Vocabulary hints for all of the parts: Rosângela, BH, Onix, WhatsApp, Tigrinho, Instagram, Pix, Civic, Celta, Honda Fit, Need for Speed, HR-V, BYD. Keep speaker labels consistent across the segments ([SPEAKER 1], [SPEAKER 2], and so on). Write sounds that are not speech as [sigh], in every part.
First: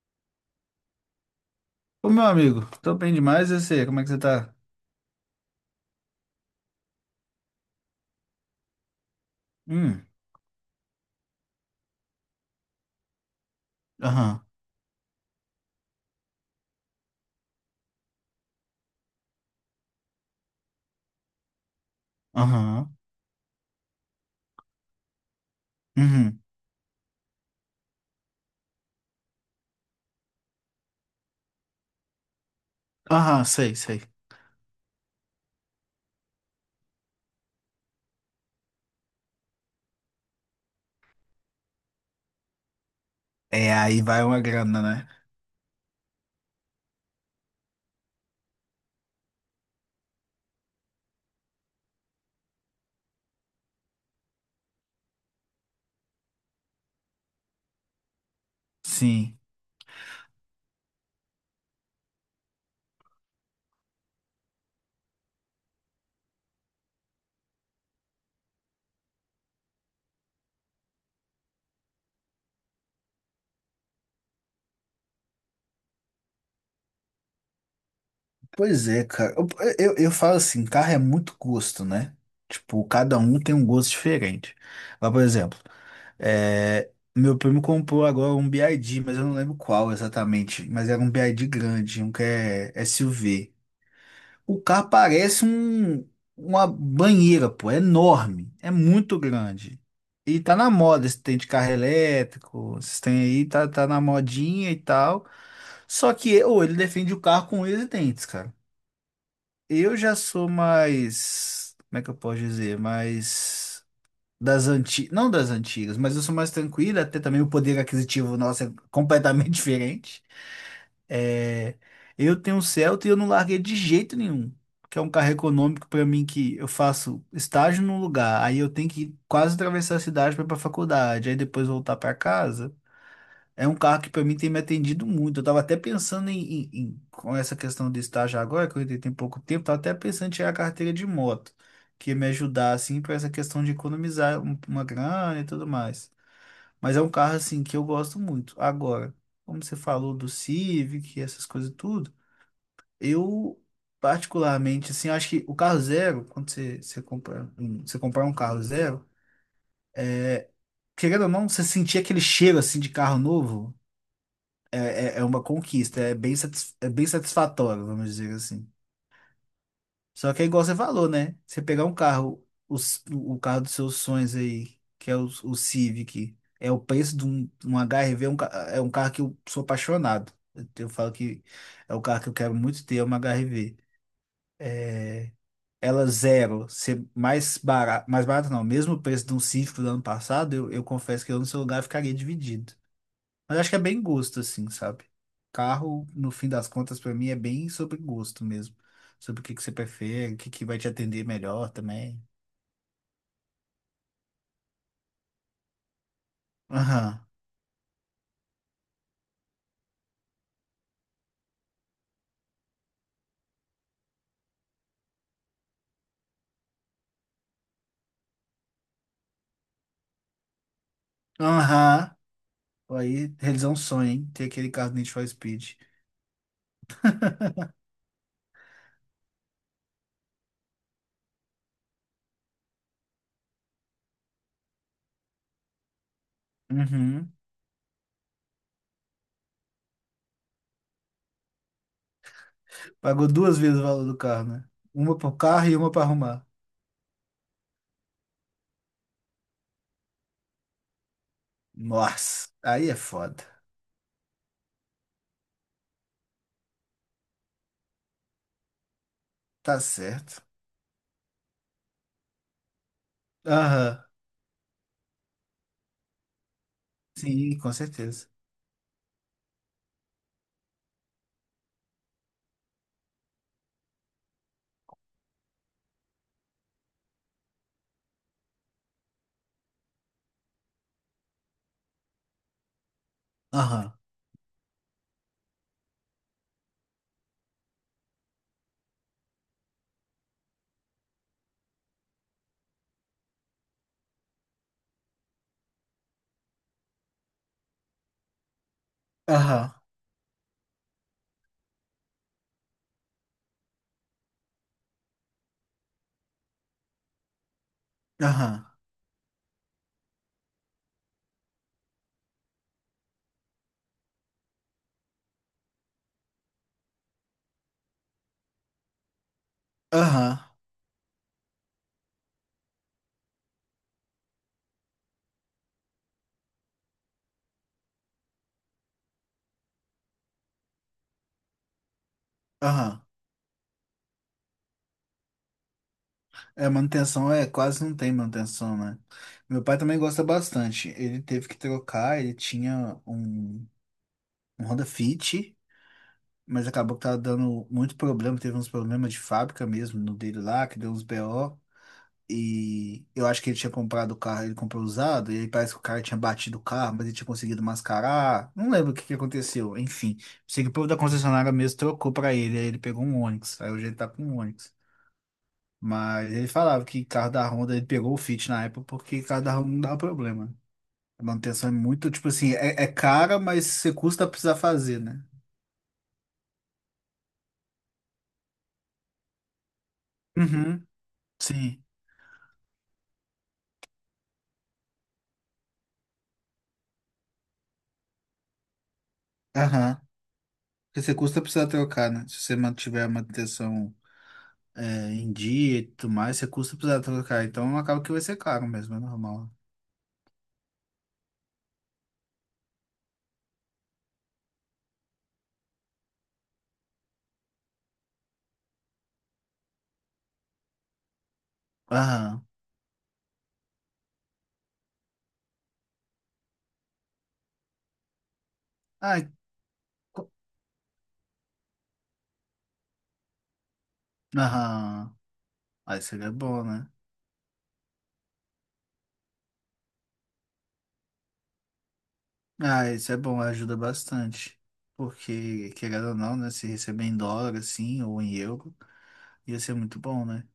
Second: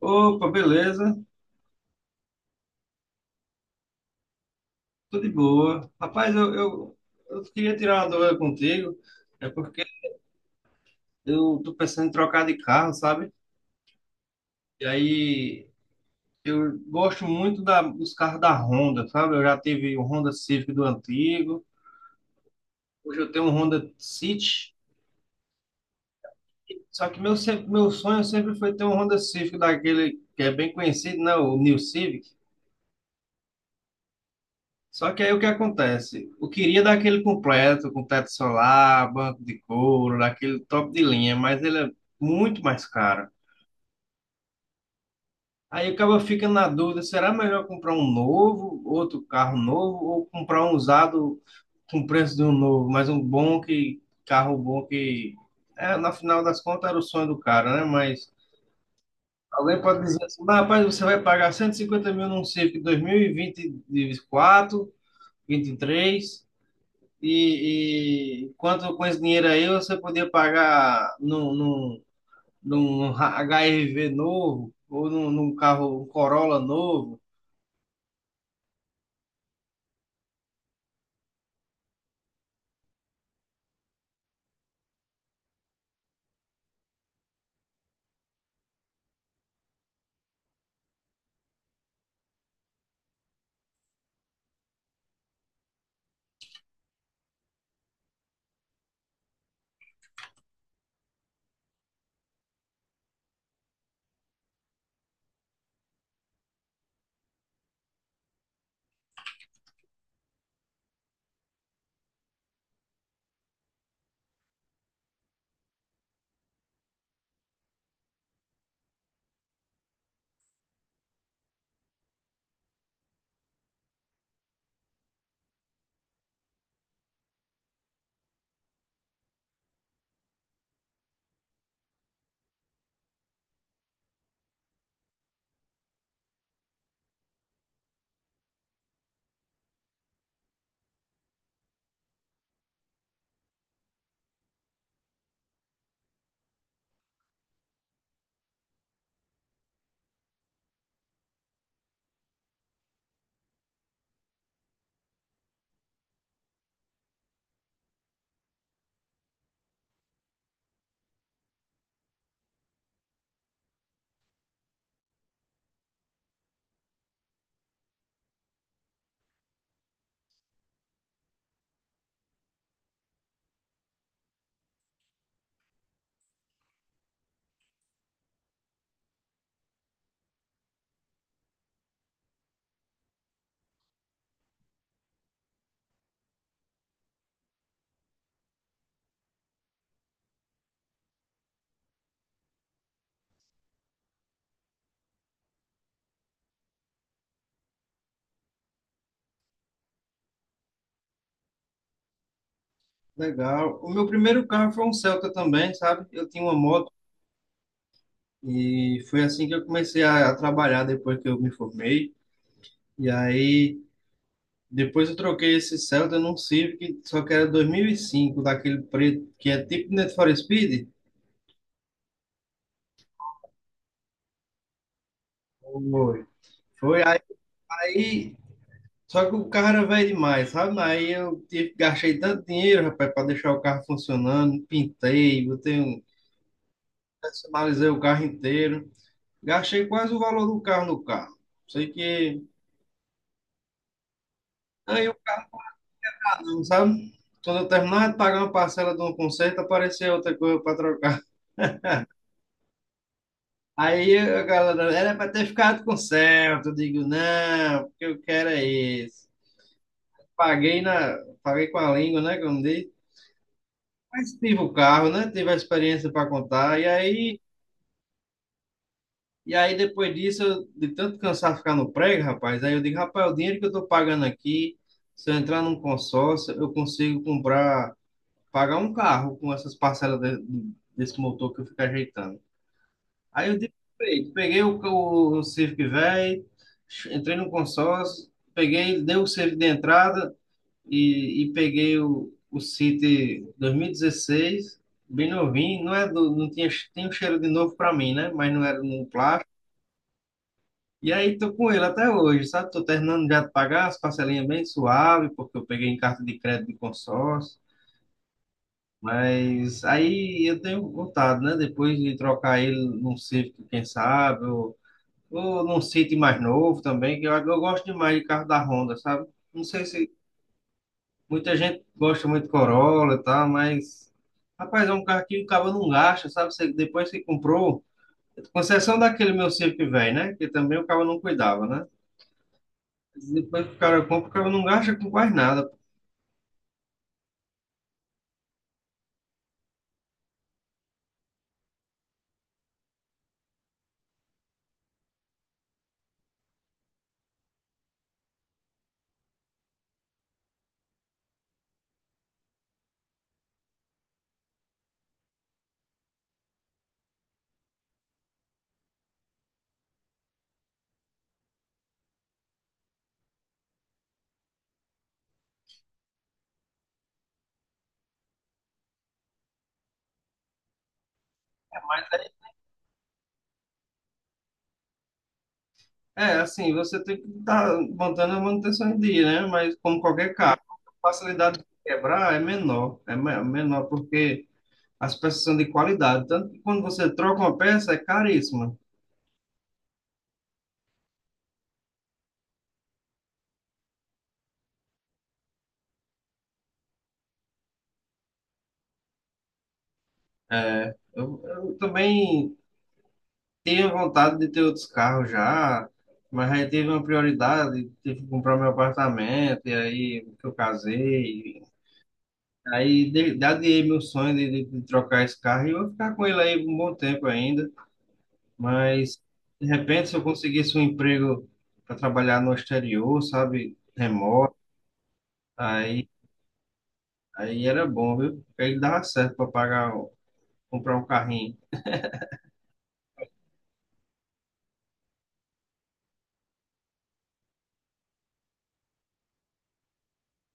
[SPEAKER 1] Opa, beleza?
[SPEAKER 2] Ô, meu amigo, tô bem demais, eu sei. Como é que você tá?
[SPEAKER 1] Tudo de boa. Rapaz, eu queria tirar uma dúvida contigo, é porque
[SPEAKER 2] Hum,
[SPEAKER 1] eu tô pensando em trocar de carro, sabe?
[SPEAKER 2] aham,
[SPEAKER 1] E aí eu gosto muito dos carros da Honda, sabe? Eu já tive o Honda Civic do antigo,
[SPEAKER 2] aham,
[SPEAKER 1] hoje eu tenho um Honda City,
[SPEAKER 2] uhum,
[SPEAKER 1] só que meu, se- meu sonho sempre foi ter um Honda Civic daquele que é bem conhecido, né? O New Civic.
[SPEAKER 2] aham, sei, sei.
[SPEAKER 1] Só que aí o que acontece? Eu queria dar aquele completo, com teto solar, banco de couro, daquele top de linha, mas ele é muito mais caro.
[SPEAKER 2] É, aí vai uma grana, né?
[SPEAKER 1] Aí acaba ficando na dúvida, será melhor comprar um novo, outro carro novo, ou comprar um usado com preço de um novo, mas um carro bom na final das contas era o sonho do cara, né? Mas
[SPEAKER 2] Sim.
[SPEAKER 1] alguém pode dizer assim: "Mas, rapaz, você vai pagar 150 mil num Civic 2024, 23. E quanto com esse dinheiro aí você podia pagar num HRV novo ou num carro, um Corolla novo."
[SPEAKER 2] Pois é, cara. Eu falo assim, carro é muito gosto, né? Tipo, cada um tem um gosto diferente. Mas, por exemplo, é, meu primo comprou agora um BYD, mas eu não lembro qual exatamente. Mas era um BYD grande, um que é SUV. O carro parece uma banheira, pô, é enorme, é muito grande. E tá na moda esse tem de carro elétrico, esses tem aí, tá, tá na modinha e tal. Só que ou ele defende o carro com unhas e dentes, cara. Eu já sou mais, como é que eu posso dizer? Mais das antigas, não das antigas, mas eu sou mais tranquila, até também o poder aquisitivo nosso é completamente [laughs] diferente. É, eu tenho um Celta e eu não larguei de jeito nenhum, que é um carro econômico para mim que eu faço estágio num lugar, aí eu tenho que quase atravessar a cidade para ir para faculdade, aí depois voltar para casa. É um carro que para mim tem me atendido muito. Eu tava até pensando em, com essa questão de estágio agora, que eu entrei tem pouco tempo, tava até pensando em tirar a carteira de moto, que ia me ajudar assim para essa questão de economizar uma grana e tudo mais. Mas é um carro assim que eu gosto muito. Agora, como você falou do Civic, essas coisas tudo, eu particularmente assim, acho que o carro zero, quando você compra, você comprar um carro zero, querendo ou não, você sentir aquele cheiro assim de carro novo. É, é uma conquista, é bem, é bem satisfatório, vamos dizer assim. Só que é igual você falou, né? Você pegar um carro, o carro dos seus sonhos aí, que é o Civic, é o preço de um HR-V, é é um carro que eu sou apaixonado. Eu falo que é o carro que eu quero muito ter, é uma HR-V. É, ela zero, ser mais barato não, mesmo o preço de um Civic do ano passado, eu confesso que eu no seu lugar ficaria dividido. Mas acho que é bem gosto, assim, sabe? Carro, no fim das contas, pra mim é bem sobre gosto mesmo. Sobre o que que você prefere, o que que vai te atender melhor também.
[SPEAKER 1] Legal. O meu primeiro carro foi um Celta também, sabe? Eu tinha uma moto
[SPEAKER 2] Aham.
[SPEAKER 1] e foi assim que eu comecei a trabalhar depois que eu me formei. E aí depois eu troquei esse Celta num Civic, só que era 2005, daquele preto que é tipo Need for Speed.
[SPEAKER 2] Aham. Aí realizar um sonho, hein? Ter aquele carro do Need for Speed.
[SPEAKER 1] Foi. Foi
[SPEAKER 2] [laughs]
[SPEAKER 1] aí. Só que o carro era velho demais, sabe? Aí eu gastei tanto dinheiro, rapaz, para deixar o carro funcionando, pintei,
[SPEAKER 2] Uhum.
[SPEAKER 1] personalizei o carro inteiro. Gastei quase o valor do carro no carro. Sei que
[SPEAKER 2] Pagou duas vezes o valor do carro, né?
[SPEAKER 1] aí o
[SPEAKER 2] Uma pro carro e uma pra arrumar.
[SPEAKER 1] carro, sabe? Quando eu terminava de pagar uma parcela de um conserto, aparecia outra coisa para trocar.
[SPEAKER 2] Nossa, aí é foda.
[SPEAKER 1] Aí a galera, era para ter ficado com o certo. Eu digo, não, o que eu quero é isso.
[SPEAKER 2] Tá certo.
[SPEAKER 1] Paguei na, Paguei com a língua, né, como diz.
[SPEAKER 2] Aham.
[SPEAKER 1] Mas tive o carro, né? Tive a experiência para contar. E
[SPEAKER 2] Sim, com certeza.
[SPEAKER 1] Aí, depois disso, eu, de tanto cansar de ficar no prego, rapaz, aí eu digo, rapaz, o dinheiro que eu tô pagando aqui, se eu entrar num consórcio, eu consigo comprar, pagar um carro com essas desse motor que eu fico ajeitando. Aí eu digo:
[SPEAKER 2] Aham.
[SPEAKER 1] "Ei, peguei o Civic velho, entrei no consórcio, peguei, dei o Civic de entrada e peguei o City 2016, bem novinho, não é do, não tinha, tem um cheiro de novo para mim, né? Mas não era no plástico
[SPEAKER 2] Aham.
[SPEAKER 1] e aí tô com ele até hoje, sabe? Tô terminando já de pagar as parcelinhas bem suave, porque eu peguei em carta de crédito de consórcio.
[SPEAKER 2] Aham.
[SPEAKER 1] Mas aí eu tenho vontade, né? Depois de trocar ele num Civic, quem sabe, ou num City mais novo também, que eu gosto demais de carro da Honda, sabe? Não sei se
[SPEAKER 2] Aham.
[SPEAKER 1] muita gente gosta muito de Corolla e tal, mas... Rapaz, é um carro que o cabo não gasta, sabe? Você, depois que comprou, com exceção daquele meu Civic velho, né? Que também o cabo não cuidava, né?
[SPEAKER 2] Aham.
[SPEAKER 1] Depois que o cara compra, o cara não gasta com quase nada.
[SPEAKER 2] É, manutenção é quase não tem manutenção, né? Meu pai também gosta bastante. Ele teve que trocar, ele tinha um Honda Fit, mas acabou que tava dando muito problema, teve uns problemas de fábrica mesmo no dele lá, que deu uns BO. E eu acho que ele tinha comprado o carro, ele comprou usado, e aí parece que o cara tinha batido o carro, mas ele tinha conseguido mascarar. Não lembro o que que aconteceu. Enfim, sei que o povo da concessionária mesmo trocou pra ele, aí ele pegou um Onix, aí hoje ele tá com um Onix. Mas ele falava que carro da Honda, ele pegou o Fit na época porque carro da Honda não dava problema. A manutenção é muito, tipo assim, é cara, mas você custa a precisar fazer, né?
[SPEAKER 1] É, assim, você tem que estar botando a manutenção em dia, né? Mas como qualquer carro,
[SPEAKER 2] Uhum,
[SPEAKER 1] a facilidade de
[SPEAKER 2] sim.
[SPEAKER 1] quebrar é menor, é menor porque as peças são de qualidade. Tanto que quando você troca uma peça, é caríssima.
[SPEAKER 2] Aham. Porque você custa precisar trocar, né? Se você mantiver a manutenção em dia e tudo mais, você custa precisar trocar. Então acaba que vai ser caro mesmo, é normal.
[SPEAKER 1] É, eu também tenho vontade de ter outros carros já, mas aí teve uma prioridade, tive que comprar meu apartamento, e aí que eu casei.
[SPEAKER 2] Aham.
[SPEAKER 1] Daria meu sonho de trocar esse carro e eu vou ficar com ele aí um bom tempo ainda. Mas
[SPEAKER 2] Ai,
[SPEAKER 1] de repente, se eu
[SPEAKER 2] co-
[SPEAKER 1] conseguisse um emprego para trabalhar no exterior, sabe, remoto,
[SPEAKER 2] aham. Ah,
[SPEAKER 1] aí,
[SPEAKER 2] isso aí é bom, né?
[SPEAKER 1] aí era bom, viu? Porque ele dava certo para comprar um carrinho.
[SPEAKER 2] Ah, isso é bom, ajuda bastante. Porque, querendo ou não, né? Se receber em dólar, assim, ou em euro. Ia ser muito bom, né?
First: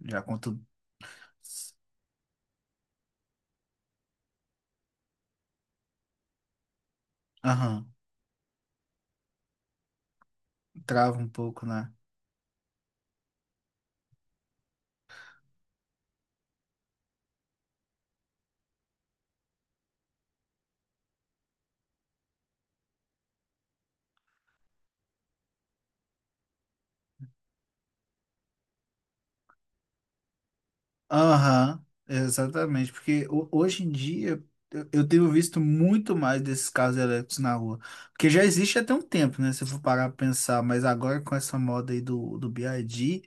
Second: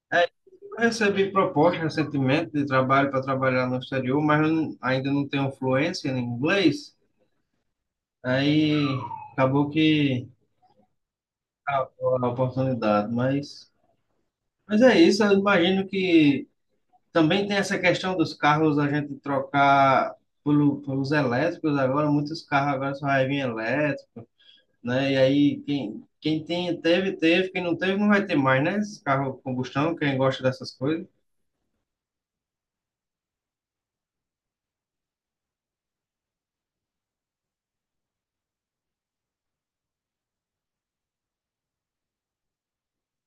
[SPEAKER 2] Já
[SPEAKER 1] É,
[SPEAKER 2] conto.
[SPEAKER 1] eu recebi proposta recentemente de trabalho para trabalhar no exterior, mas eu ainda não tenho fluência em inglês.
[SPEAKER 2] Aham.
[SPEAKER 1] Aí acabou que
[SPEAKER 2] Trava um pouco, né?
[SPEAKER 1] acabou a oportunidade, mas é isso. Eu imagino que também tem essa questão dos carros a gente trocar pelo, pelos elétricos agora, muitos carros agora só vai vir elétrico, né? E aí quem tem, teve, quem não teve não vai ter mais, né? Esse carro combustão, quem gosta dessas coisas.
[SPEAKER 2] Aham. Exatamente. Porque hoje em dia eu tenho visto muito mais desses carros elétricos na rua. Porque já existe até um tempo, né? Se eu for parar pra pensar. Mas agora com essa moda aí do, do BYD.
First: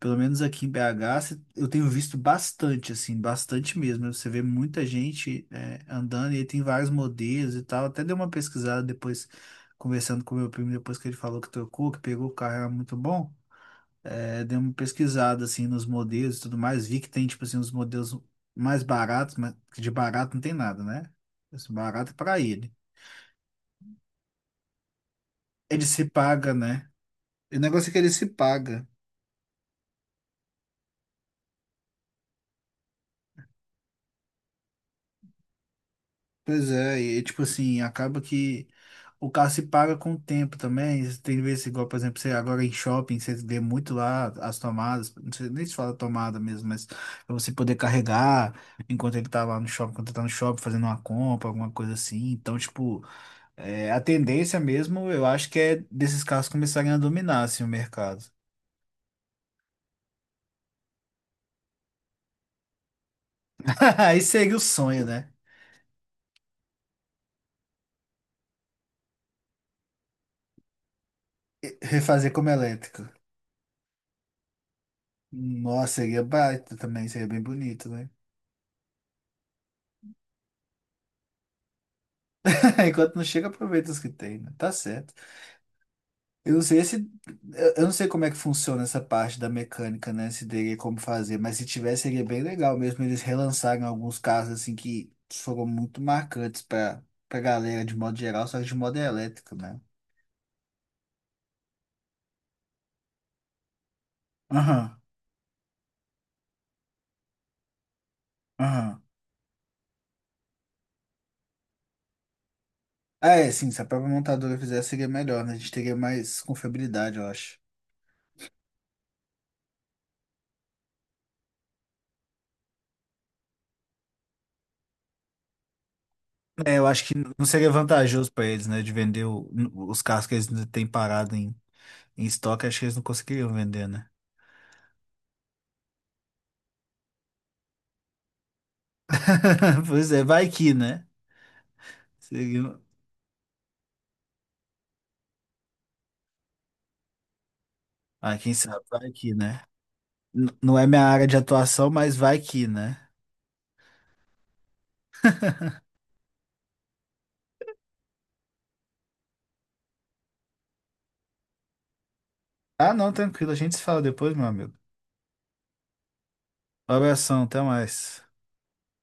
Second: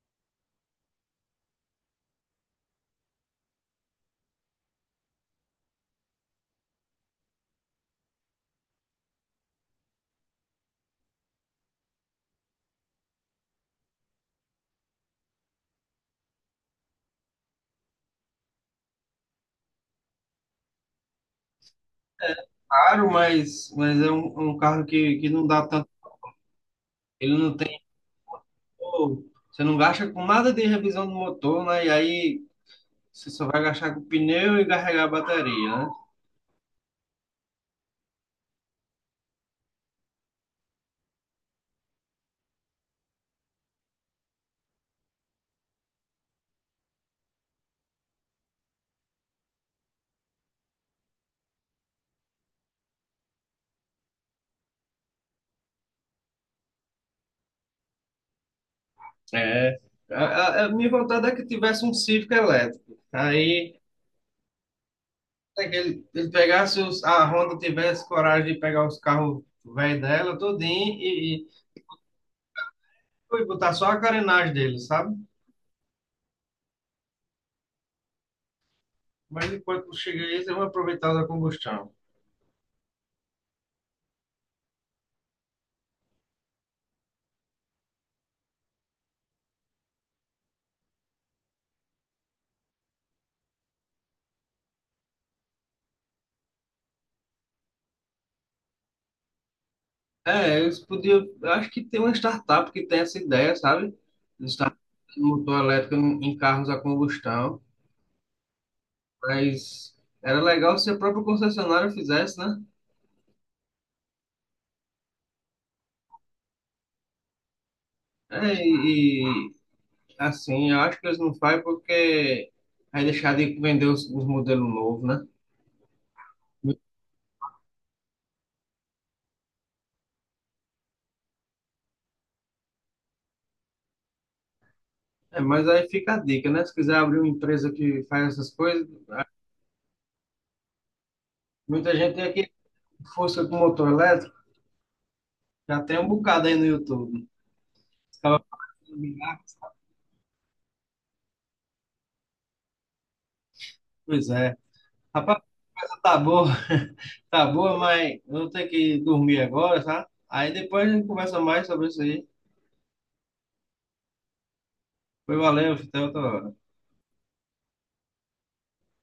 [SPEAKER 2] Pelo menos aqui em BH, eu tenho visto bastante, assim, bastante mesmo. Você vê muita gente andando e aí tem vários modelos e tal. Até dei uma pesquisada depois, conversando com meu primo, depois que ele falou que trocou, que pegou o carro, era muito bom. É, dei uma pesquisada, assim, nos modelos e tudo mais. Vi que tem, tipo assim, uns modelos mais baratos, mas que de barato não tem nada, né? Esse barato é pra ele.
[SPEAKER 1] Claro, mas é é um carro que não dá
[SPEAKER 2] Ele
[SPEAKER 1] tanto,
[SPEAKER 2] se paga, né?
[SPEAKER 1] ele não
[SPEAKER 2] O
[SPEAKER 1] tem,
[SPEAKER 2] negócio é que ele se paga.
[SPEAKER 1] pô, você não gasta com nada de revisão do motor, né? E aí você só vai gastar com pneu e carregar a bateria, né?
[SPEAKER 2] Pois é, e tipo assim, acaba que o carro se paga com o tempo também. Tem vezes igual, por exemplo, você agora em shopping, você vê muito lá as tomadas, não sei nem se fala tomada mesmo, mas pra você poder carregar enquanto ele tá lá no shopping, enquanto tá no shopping fazendo uma compra, alguma coisa assim. Então, tipo, a tendência mesmo, eu acho que é desses carros começarem a dominar assim, o mercado.
[SPEAKER 1] É. A minha vontade é que tivesse um Civic elétrico. Aí
[SPEAKER 2] [laughs] Aí seria o sonho, né?
[SPEAKER 1] é que ele pegasse os, a Honda tivesse coragem de pegar os carros velhos dela, tudinho,
[SPEAKER 2] Refazer como elétrico.
[SPEAKER 1] e botar só a carenagem dele, sabe?
[SPEAKER 2] Nossa, seria baita também, seria bem bonito, né?
[SPEAKER 1] Mas enquanto chega aí, eles vão aproveitar da combustão.
[SPEAKER 2] [laughs] Enquanto não chega, aproveita os que tem, né? Tá certo. Eu não sei se, eu não sei como é que funciona essa parte da mecânica, né? Se teria como fazer, mas se tivesse, seria bem legal mesmo. Eles relançarem alguns casos assim que foram muito marcantes pra galera de modo geral, só que de modo elétrico, né?
[SPEAKER 1] É, eles podiam. Eu acho que tem uma startup que tem essa ideia, sabe? Startup
[SPEAKER 2] Aham,
[SPEAKER 1] de motor elétrico em carros a combustão.
[SPEAKER 2] aham.
[SPEAKER 1] Mas era legal se a própria concessionária fizesse, né?
[SPEAKER 2] Ah, é, sim, se a própria montadora fizesse, seria melhor, né? A gente teria mais confiabilidade, eu acho.
[SPEAKER 1] É, e, assim, eu acho que eles não fazem porque vai deixar de vender os modelos novos, né?
[SPEAKER 2] É, eu acho que não seria vantajoso pra eles, né? De vender os carros que eles ainda têm parado em, em estoque, acho que eles não conseguiriam vender, né?
[SPEAKER 1] É, mas aí fica a dica, né? Se quiser abrir uma empresa que faz essas coisas,
[SPEAKER 2] [laughs] Pois é, vai que, né?
[SPEAKER 1] muita gente tem aqui
[SPEAKER 2] Seguindo-
[SPEAKER 1] força com motor elétrico, já tem um bocado aí no YouTube. Os
[SPEAKER 2] Ah,
[SPEAKER 1] caras
[SPEAKER 2] quem
[SPEAKER 1] falam,
[SPEAKER 2] sabe, vai que, né? Não é minha área de atuação, mas vai que, né?
[SPEAKER 1] pois é. Rapaz, a
[SPEAKER 2] [laughs]
[SPEAKER 1] coisa tá boa, [laughs] tá boa, mas eu vou ter que dormir agora, tá? Aí depois a gente conversa mais sobre isso aí.
[SPEAKER 2] Ah, não, tranquilo, a gente se fala depois, meu amigo.
[SPEAKER 1] Foi, valeu, até outra hora.
[SPEAKER 2] Um abração, até mais.